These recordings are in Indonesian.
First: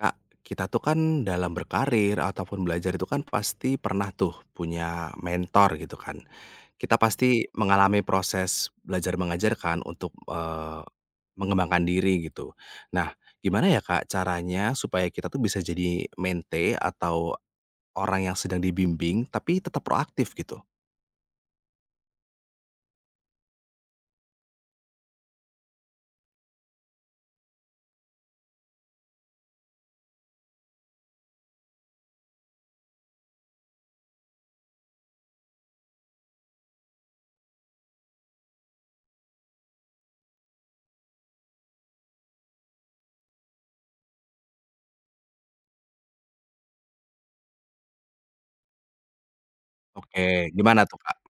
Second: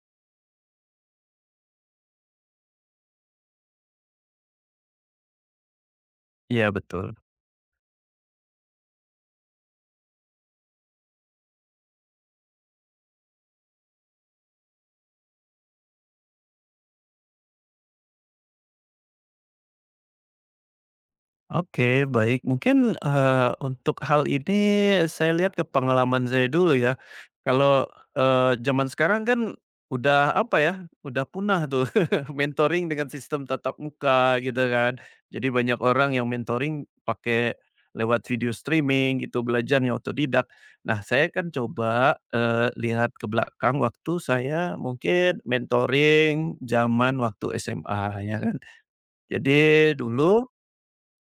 Kak, kita tuh kan dalam berkarir ataupun belajar itu kan pasti pernah tuh punya mentor gitu kan. Iya Kita betul. pasti mengalami proses belajar mengajar kan untuk, mengembangkan diri gitu. Nah, gimana ya Kak caranya supaya kita tuh bisa jadi mente atau orang yang sedang dibimbing tapi tetap proaktif gitu? Oke, baik. Mungkin, untuk hal ini saya lihat ke pengalaman saya dulu ya. Kalau, zaman sekarang kan udah apa ya, udah punah tuh mentoring dengan sistem tatap muka gitu kan. Jadi banyak orang yang mentoring pakai lewat video streaming gitu, belajarnya otodidak. Nah, saya kan coba, lihat ke belakang waktu saya mungkin mentoring zaman waktu SMA ya kan. Jadi Oke, dulu gimana tuh Kak?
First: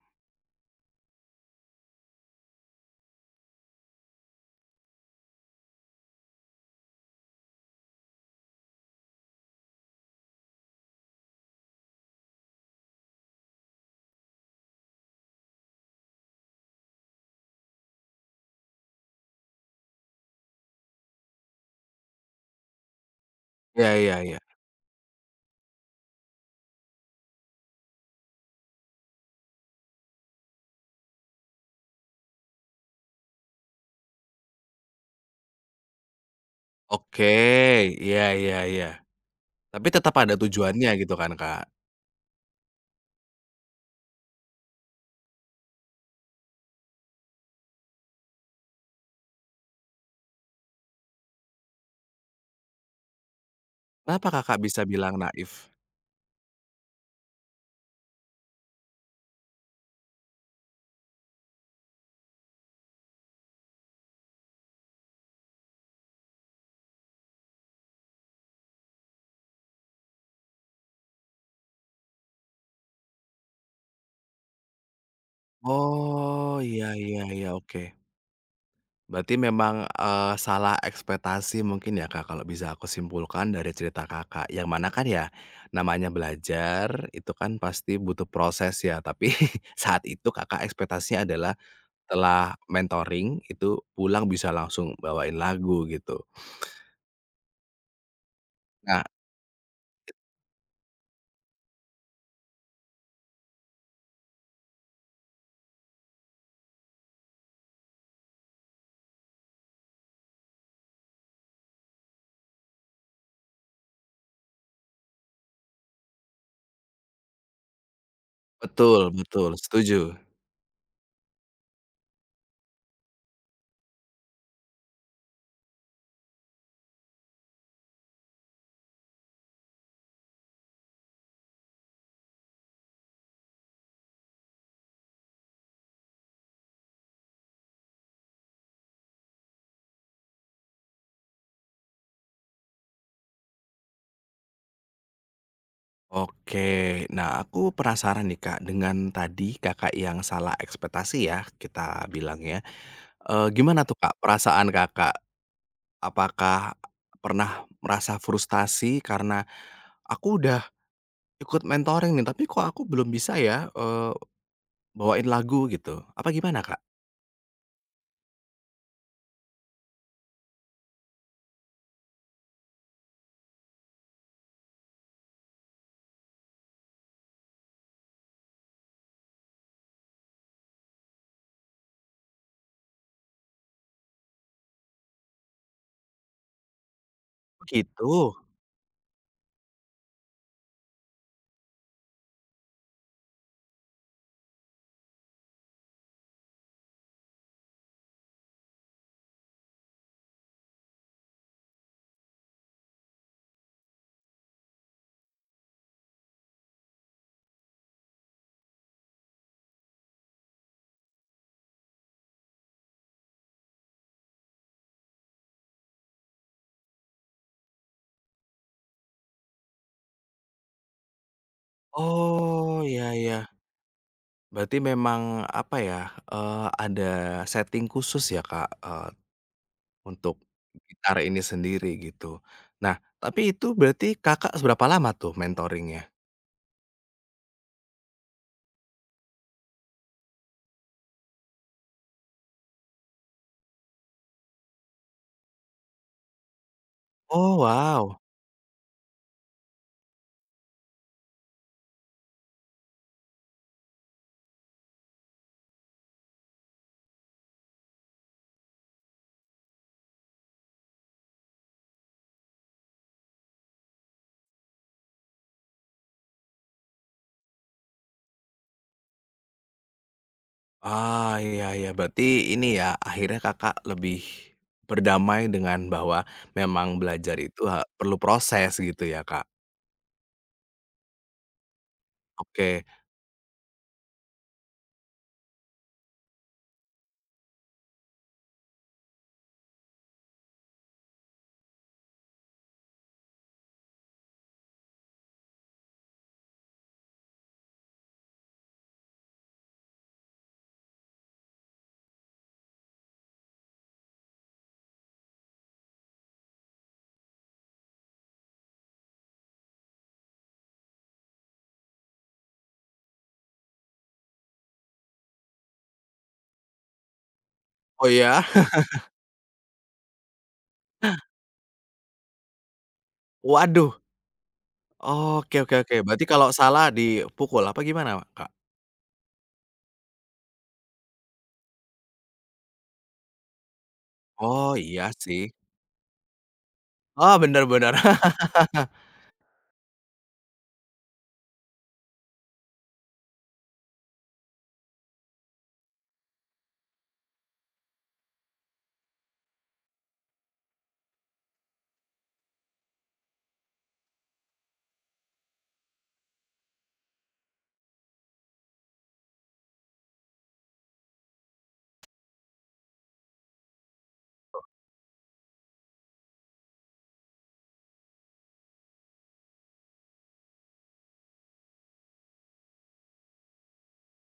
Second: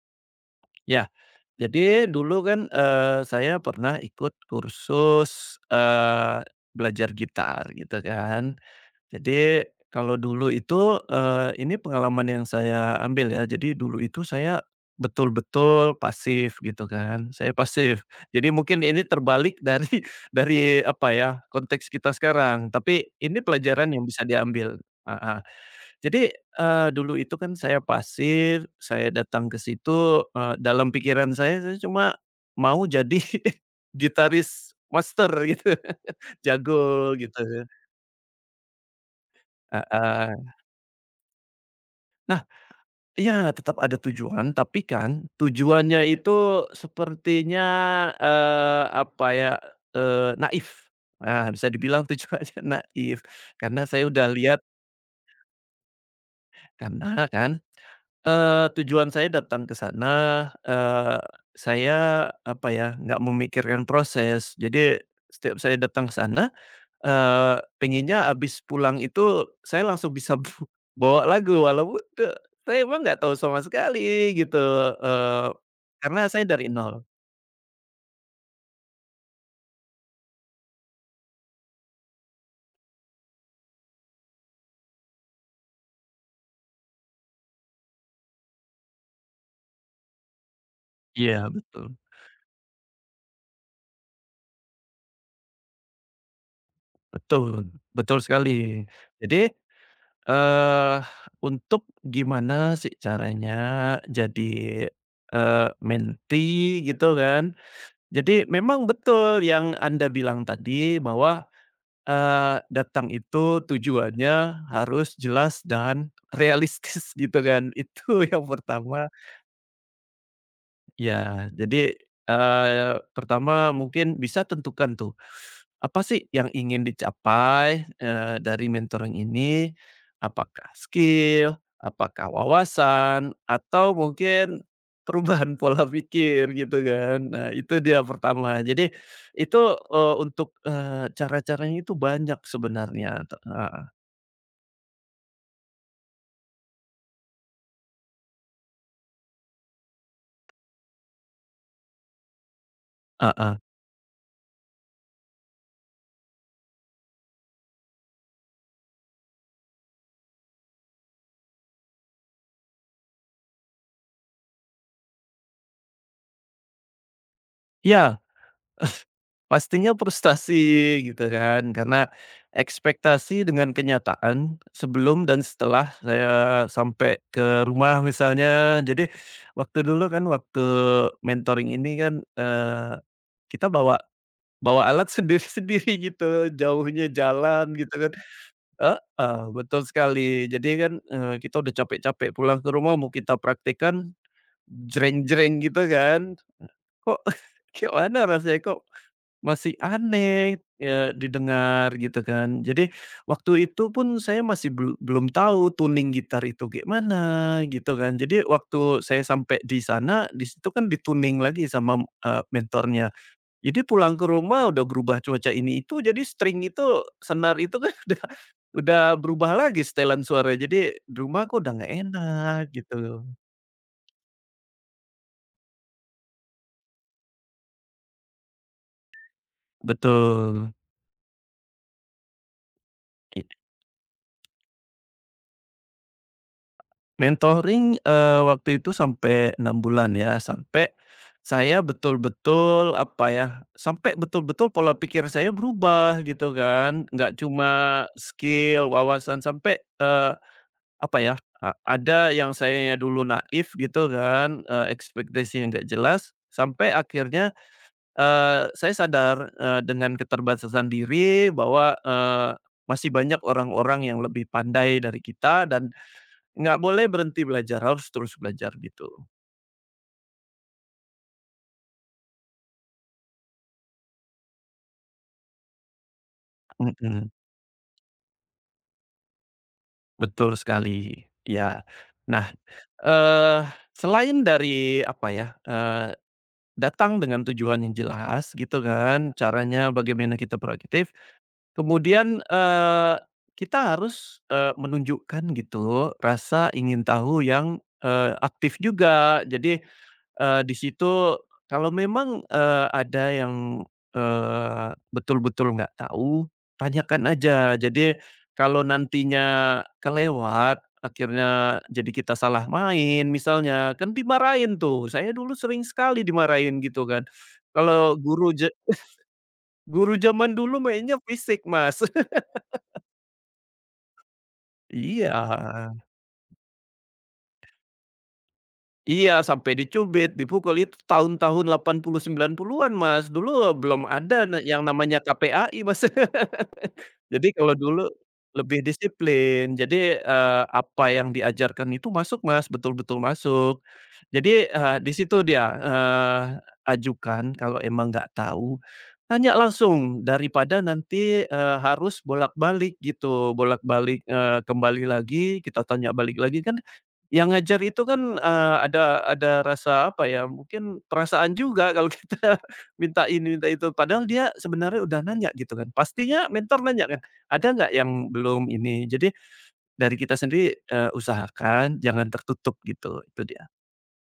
ya Jadi dulu kan, saya pernah ikut kursus, belajar gitar gitu kan. Jadi kalau dulu itu, ini pengalaman yang saya ambil ya, jadi dulu itu saya betul-betul pasif gitu kan, saya pasif. Jadi mungkin ini terbalik dari dari apa ya, konteks kita sekarang, tapi ini Iya pelajaran yang iya bisa iya. diambil. Heeh. Jadi, dulu itu kan saya pasif, saya datang ke situ, dalam pikiran saya cuma mau jadi gitaris master gitu, jago Oke, gitu ya, iya iya iya. Tapi tetap ada heeh. tujuannya gitu kan Kak? Nah, ya tetap ada tujuan, tapi kan tujuannya itu sepertinya, apa ya, naif. Nah bisa dibilang tujuannya naif, karena saya Kenapa udah Kakak lihat, bisa bilang naif? karena kan, tujuan saya datang ke sana, eee, saya apa ya, nggak memikirkan proses. Jadi setiap saya datang ke sana, pengennya habis pulang itu saya langsung bisa bawa lagu walaupun tuh saya emang nggak tahu sama sekali gitu, eee, karena saya Oh, dari iya nol. iya iya, oke. Berarti memang, salah ekspektasi mungkin ya, Kak, kalau bisa aku simpulkan dari cerita Kakak, yang mana kan ya namanya belajar itu kan pasti butuh proses ya, tapi saat itu Kakak ekspektasinya Iya adalah betul, setelah mentoring itu pulang bisa langsung bawain lagu gitu. betul, betul sekali. Nah Jadi, eee, untuk gimana sih caranya jadi, menti gitu kan. Jadi memang betul yang Anda bilang tadi bahwa, datang itu tujuannya harus jelas dan realistis gitu kan. Itu yang betul pertama. betul, setuju. Ya jadi, pertama mungkin bisa tentukan tuh apa sih yang ingin dicapai, dari mentoring ini? Apakah skill, apakah wawasan, atau mungkin perubahan pola pikir gitu kan. Nah itu dia pertama. Jadi itu, untuk, cara-caranya itu banyak sebenarnya, heeh, Oke, nah aku penasaran nih, Kak, dengan tadi Kakak yang salah ekspektasi ya, kita bilangnya. Heeh. Gimana tuh, Kak, perasaan Kakak? Apakah pernah merasa frustasi karena, "Aku udah ikut mentoring nih, tapi kok aku belum bisa ya, bawain lagu," gitu? Apa gimana, Kak? Iya. Pastinya frustasi gitu kan, karena ekspektasi dengan kenyataan sebelum dan setelah saya sampai ke rumah misalnya. Jadi waktu dulu kan, waktu mentoring ini kan, kita bawa bawa alat sendiri-sendiri gitu, jauhnya Oh, jalan gitu kan. gitu? Heeh, betul sekali. Jadi kan, kita udah capek-capek pulang ke rumah mau kita praktekkan, jreng jreng gitu kan, kok gimana rasanya kok masih aneh, ya didengar gitu kan. Jadi waktu itu pun saya masih belum tahu tuning gitar itu gimana gitu kan. Jadi waktu saya sampai di sana, di situ kan dituning lagi sama, mentornya. Jadi pulang ke rumah udah berubah cuaca ini itu, jadi string itu, senar itu kan udah berubah lagi setelan suara. Jadi di rumah kok udah nggak enak Oh, iya gitu. iya. Berarti memang, apa ya, ada setting khusus ya, Kak, eee, untuk Betul. gitar ini sendiri, gitu. Nah, tapi itu berarti Kakak seberapa lama tuh mentoring-nya? Mentoring, waktu itu sampai 6 bulan ya, sampai saya betul-betul, apa ya, sampai betul-betul pola pikir saya berubah gitu kan, nggak Oh, cuma wow. skill, wawasan, sampai, apa ya, ada yang saya dulu naif gitu kan, ekspektasi yang nggak jelas, sampai akhirnya, saya sadar, dengan keterbatasan diri bahwa, masih banyak orang-orang yang lebih pandai dari kita dan nggak boleh berhenti belajar, harus terus belajar gitu. Ah, iya iya, berarti ini ya, akhirnya Kakak lebih berdamai dengan bahwa memang Mhm, belajar itu ha perlu proses gitu ya, Kak? betul sekali, ya. Nah, Oke. eee, selain dari apa ya, datang dengan tujuan yang jelas gitu kan, caranya bagaimana kita proaktif, kemudian, kita harus, menunjukkan gitu rasa ingin tahu yang, aktif juga. Jadi, di situ kalau memang, ada yang, betul-betul nggak tahu, tanyakan aja. Jadi kalau nantinya kelewat, akhirnya jadi kita salah main misalnya, kan dimarahin tuh. Saya dulu sering sekali dimarahin gitu kan. Oh Kalau ya? guru zaman dulu mainnya fisik, Mas. Waduh! Oke oke oke, Iya berarti kalau salah dipukul apa gimana, Kak? iya, sampai dicubit, dipukul, itu tahun-tahun 89 90-an, Mas. Dulu belum ada Oh, yang iya namanya sih. KPAI, Mas. Oh, Jadi bener kalau bener. dulu lebih disiplin. Jadi, apa yang diajarkan itu masuk, Mas, betul-betul masuk. Jadi, di situ dia, ajukan kalau emang nggak tahu, tanya langsung daripada nanti, harus bolak-balik gitu, bolak-balik, kembali lagi, kita tanya balik lagi kan, yang ngajar itu kan, ada rasa apa ya, mungkin perasaan juga kalau kita minta ini, minta itu. Padahal dia sebenarnya udah nanya gitu kan. Pastinya mentor nanya kan, "Ada nggak yang belum ini?" Jadi dari kita sendiri, usahakan jangan tertutup gitu, itu dia.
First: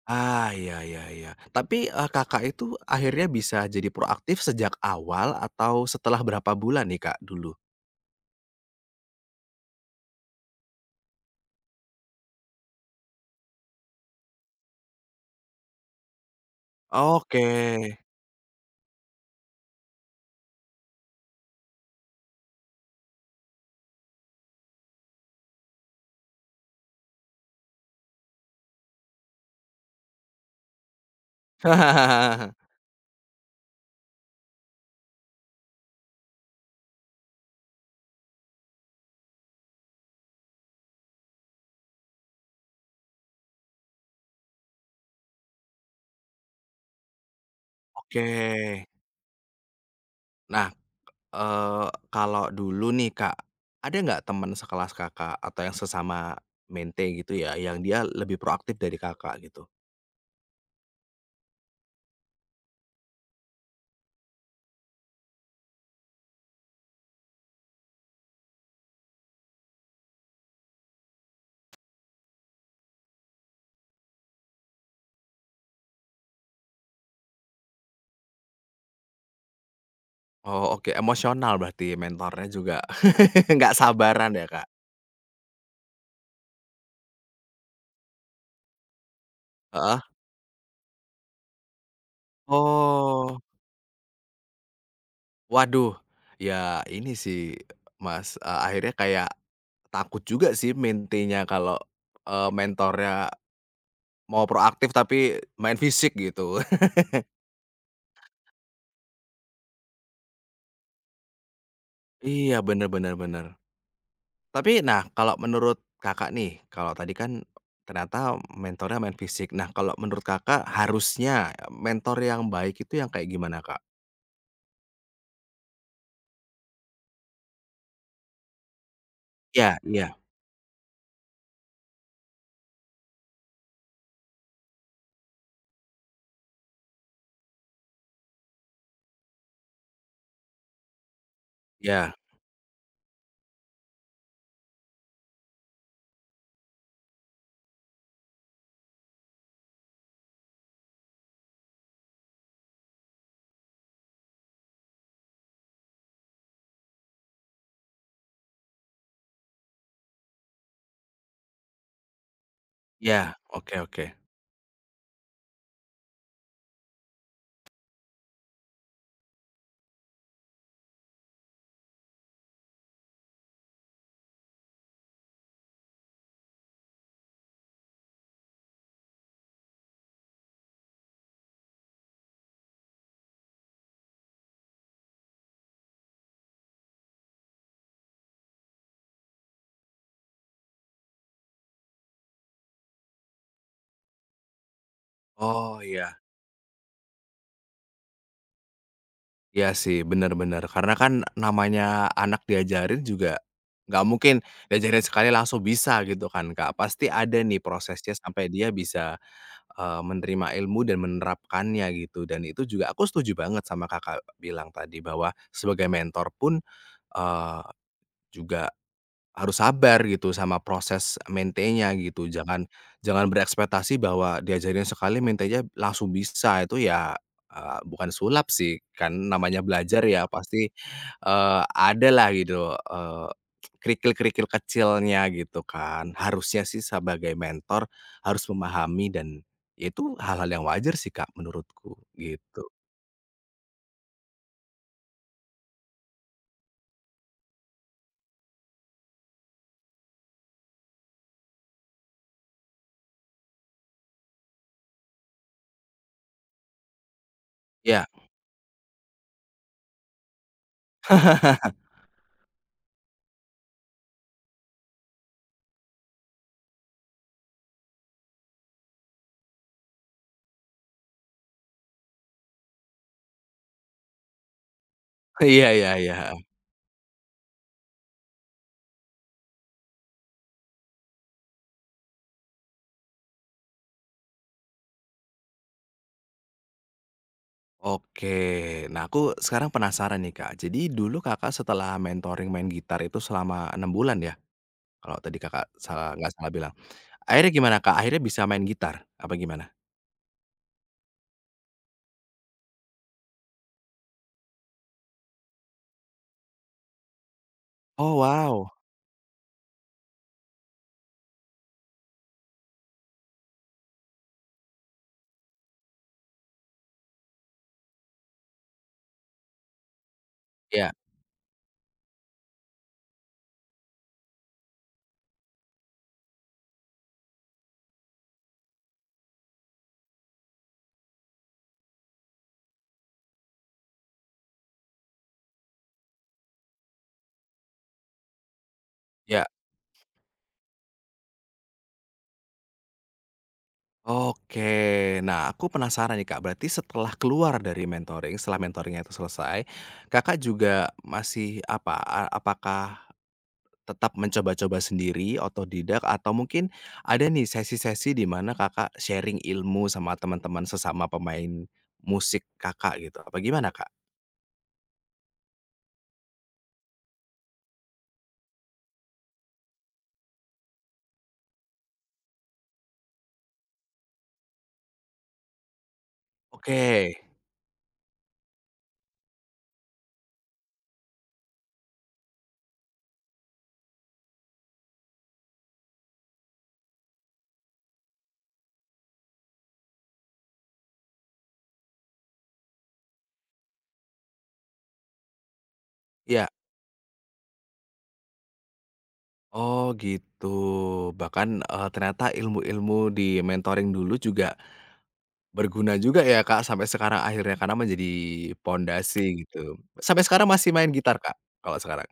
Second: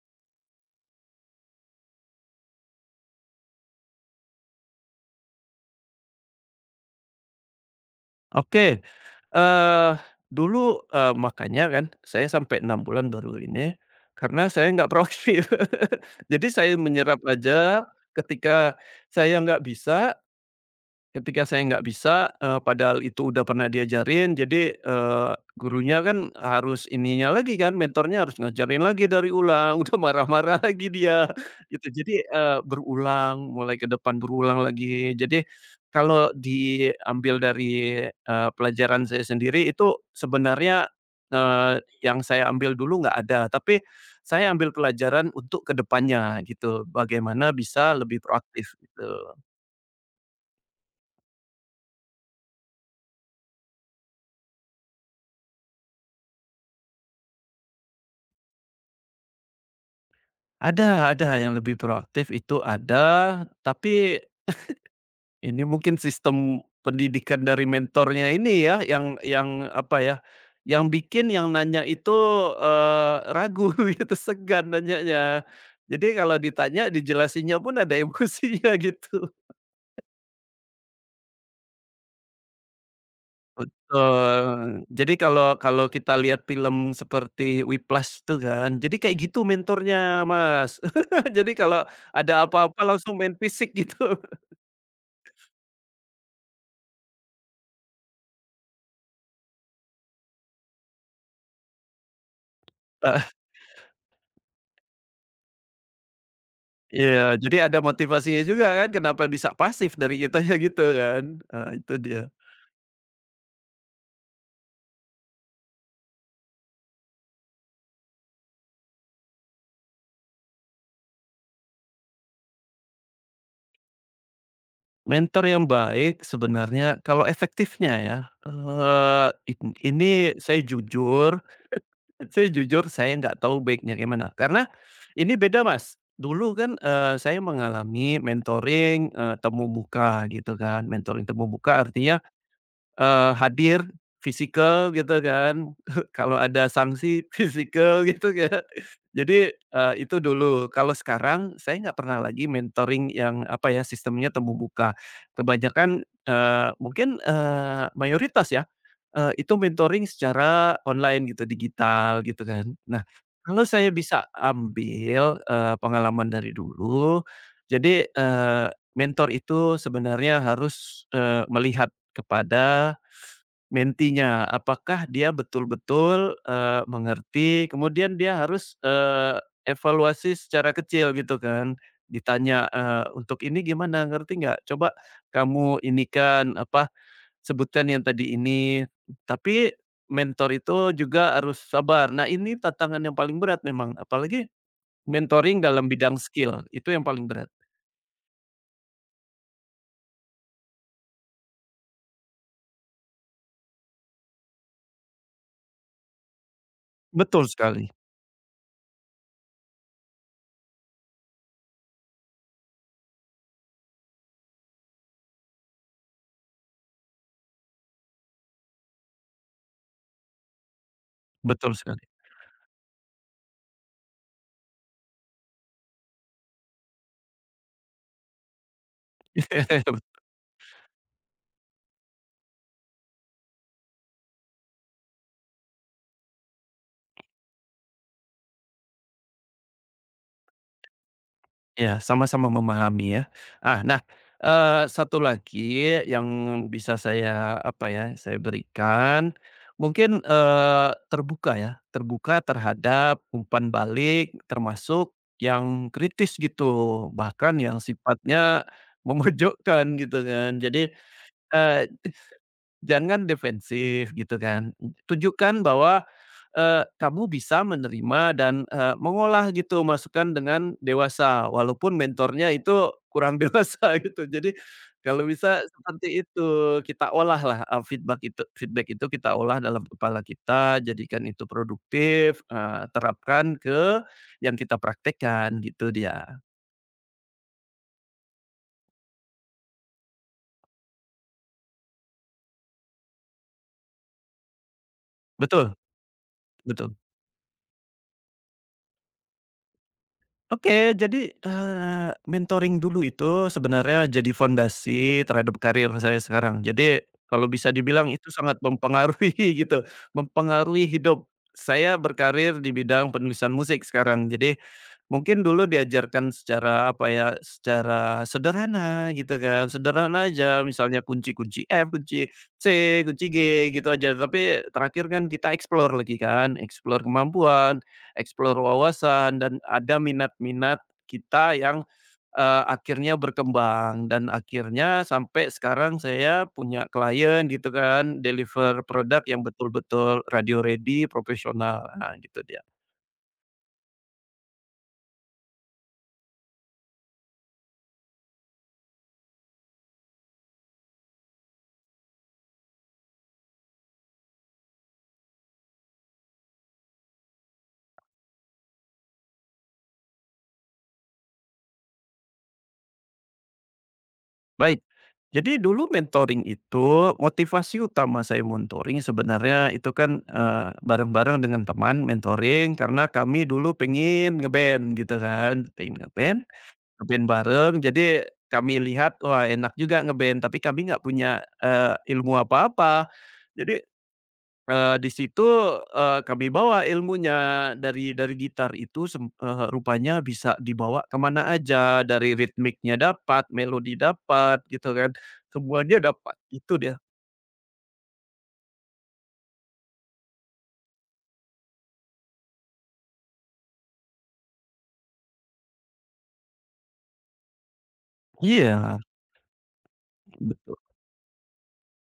Ah, iya iya iya. Tapi, Kakak itu akhirnya bisa jadi proaktif sejak awal atau setelah berapa bulan nih, Kak, dulu? Oke, eee, dulu, makanya kan saya sampai 6 bulan baru ini, karena saya nggak proaktif. Jadi saya menyerap Oke. aja, ketika saya nggak bisa ketika saya nggak bisa, padahal itu udah pernah diajarin jadi, gurunya kan harus ininya lagi kan, mentornya harus ngajarin lagi dari ulang, udah marah-marah lagi dia, gitu. Jadi, berulang, mulai ke depan berulang lagi. Jadi, kalau diambil dari, pelajaran saya sendiri itu sebenarnya, yang saya ambil dulu nggak ada, tapi saya ambil pelajaran untuk kedepannya gitu, bagaimana bisa lebih Oke. proaktif, gitu. Nah, kalau dulu nih Kak, ada nggak teman sekelas Kakak atau yang sesama mente gitu ya, yang dia lebih proaktif dari Kakak gitu? Ada yang lebih proaktif itu ada, tapi ini mungkin sistem pendidikan dari mentornya ini ya, yang apa ya, yang bikin yang nanya itu, ragu gitu, segan nanyanya. Jadi kalau ditanya dijelasinnya pun ada emosinya gitu. Oh oke, emosional berarti mentornya juga nggak sabaran ya Kak? Betul. Jadi kalau kalau kita lihat film seperti Whiplash itu kan, jadi kayak gitu Heeh. mentornya Mas. Jadi kalau ada apa-apa langsung main Oh, fisik gitu. waduh, ya ini sih Mas, akhirnya kayak takut juga sih mentenya kalau, mentornya mau proaktif tapi main fisik gitu. Iya, jadi ada motivasinya juga kan, kenapa bisa pasif dari kitanya gitu kan. Itu dia. Iya, bener bener bener. Tapi, nah, kalau menurut Kakak nih, kalau tadi kan ternyata mentornya main fisik. Nah, kalau menurut Kakak harusnya mentor yang baik itu yang kayak gimana, Kak? Mentor yang baik sebenarnya kalau efektifnya ya, eee, in Ya, ini iya saya jujur saya jujur saya nggak tahu baiknya gimana. Karena ini beda Mas, dulu kan, saya mengalami mentoring, temu buka gitu kan. Mentoring temu buka iya artinya, hadir fisikal gitu kan, kalau ada sanksi fisikal gitu ya. Jadi, itu dulu. Kalau sekarang saya nggak pernah lagi mentoring yang apa ya, sistemnya temu muka. Kebanyakan, mungkin, mayoritas ya, itu mentoring secara online gitu, digital gitu kan. Nah, iya, kalau oke saya oke. bisa ambil, pengalaman dari dulu, jadi, mentor itu sebenarnya harus, melihat kepada mentinya, apakah dia betul-betul, mengerti, kemudian dia harus, evaluasi secara kecil gitu kan. Ditanya, "Untuk ini gimana, ngerti nggak? Coba kamu ini kan apa, sebutkan yang tadi ini." Tapi mentor itu juga harus sabar. Nah, ini tantangan yang paling berat memang, apalagi mentoring Oh, dalam iya. bidang skill, itu yang paling berat. Iya sih, benar-benar karena kan namanya anak diajarin juga nggak mungkin diajarin sekali langsung bisa gitu kan, Kak. Pasti ada Betul nih sekali, prosesnya sampai dia bisa, menerima ilmu dan menerapkannya gitu, dan itu juga aku setuju banget sama Kakak bilang tadi bahwa sebagai mentor pun, eee, juga harus sabar gitu sama proses betul maintain-nya sekali. gitu, jangan jangan berekspektasi bahwa diajarin sekali maintain-nya langsung bisa, itu ya, bukan sulap sih, kan namanya belajar ya pasti, eh, ada lah gitu, kerikil-kerikil kecilnya gitu kan. Harusnya sih sebagai mentor harus memahami dan ya itu hal-hal yang wajar sih Kak Ya, menurutku, sama-sama gitu. memahami ya. Ah, nah, satu lagi yang bisa saya, apa ya, saya berikan, mungkin, terbuka ya, terbuka terhadap umpan balik termasuk yang kritis gitu, bahkan yang Ya. sifatnya memojokkan gitu kan. Jadi, eh, jangan defensif gitu kan, tunjukkan bahwa, kamu bisa menerima dan, mengolah gitu masukan dengan dewasa walaupun mentornya itu kurang dewasa gitu. Jadi kalau bisa Iya iya seperti iya. itu, kita olahlah, feedback itu kita olah dalam kepala kita, jadikan itu produktif, terapkan ke yang kita praktekkan gitu dia. Oke. Nah, aku sekarang penasaran nih, Kak. Jadi dulu Kakak setelah mentoring main gitar itu selama 6 bulan ya? Kalau tadi Kakak Betul salah nggak salah bilang. betul. Akhirnya gimana, Kak? Akhirnya bisa main gitar? Apa gimana? Oke, jadi, mentoring dulu itu sebenarnya jadi fondasi terhadap karir saya sekarang. Jadi kalau bisa dibilang Oh, itu sangat wow. mempengaruhi gitu, mempengaruhi hidup. Saya berkarir di bidang penulisan musik sekarang. Jadi mungkin dulu diajarkan secara apa ya, secara sederhana gitu kan, sederhana aja Ya, misalnya kunci-kunci F, kunci C, kunci G gitu aja. Tapi terakhir kan kita explore lagi kan, explore kemampuan, explore wawasan dan ada minat-minat kita yang, akhirnya berkembang dan akhirnya sampai sekarang saya punya klien gitu kan, deliver produk yang ya. betul-betul radio ready, profesional, nah gitu dia. Oke. Nah, aku penasaran nih, Kak. Berarti setelah keluar dari mentoring, setelah mentoringnya itu selesai, Kakak juga masih apa, a apakah tetap mencoba-coba sendiri, otodidak, atau mungkin ada nih sesi-sesi di mana Kakak sharing ilmu sama teman-teman sesama pemain musik Kakak gitu, apa gimana, Kak? Baik, jadi dulu mentoring itu motivasi utama saya mentoring sebenarnya itu kan, bareng-bareng dengan teman mentoring karena kami dulu pengen ngeband gitu kan, pengen nge Oke, Nge-band bareng, jadi kami lihat, wah enak juga nge-band, tapi kami nggak punya, ilmu apa-apa. Jadi, di situ, kami bawa ilmunya dari gitar itu rupanya bisa dibawa kemana aja, dari ritmiknya dapat, melodi dapat, gitu kan, semuanya dapat, ya. itu dia. Oh gitu, bahkan, ternyata ilmu-ilmu di mentoring dulu juga berguna juga ya, Kak, sampai sekarang akhirnya karena menjadi Iya, pondasi gitu. Sampai sekarang masih betul. main gitar, Kak, kalau sekarang?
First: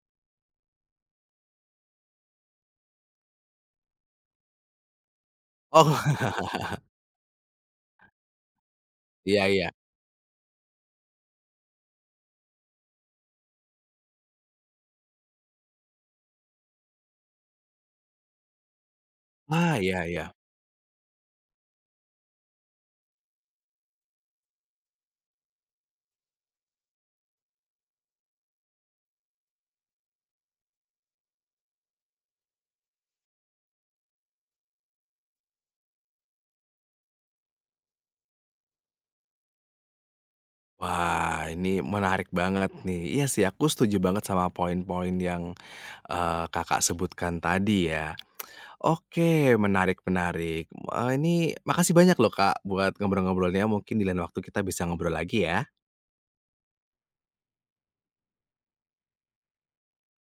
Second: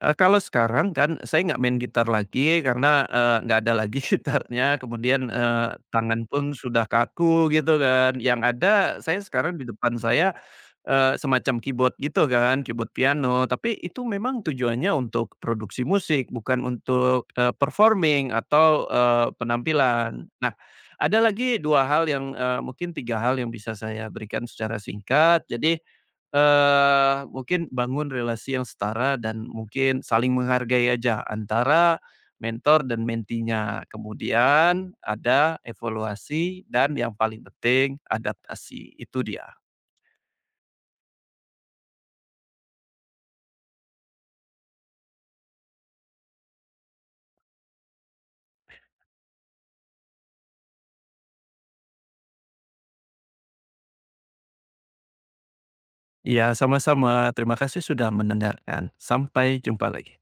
Kalau sekarang kan saya nggak main gitar lagi karena, nggak ada lagi gitarnya kemudian, tangan Oh, pun sudah kaku gitu kan, yang ada saya iya sekarang di iya. depan saya, semacam keyboard gitu kan, keyboard piano, tapi itu memang tujuannya untuk produksi musik, bukan untuk, performing atau, Ah, iya penampilan. iya. Nah, ada lagi 2 hal yang, mungkin 3 hal yang bisa saya berikan secara singkat. Jadi, mungkin bangun relasi yang setara dan mungkin saling menghargai aja antara mentor dan mentinya. Kemudian ada evaluasi dan yang paling penting adaptasi, itu dia. Wah, ini menarik banget nih. Iya sih, aku setuju banget sama poin-poin yang, Kakak sebutkan tadi ya. Oke, menarik menarik. Ini makasih banyak loh Kak buat ngobrol-ngobrolnya, mungkin di lain waktu kita bisa ngobrol lagi ya. Iya, sama-sama. Terima kasih sudah mendengarkan. Sampai jumpa lagi.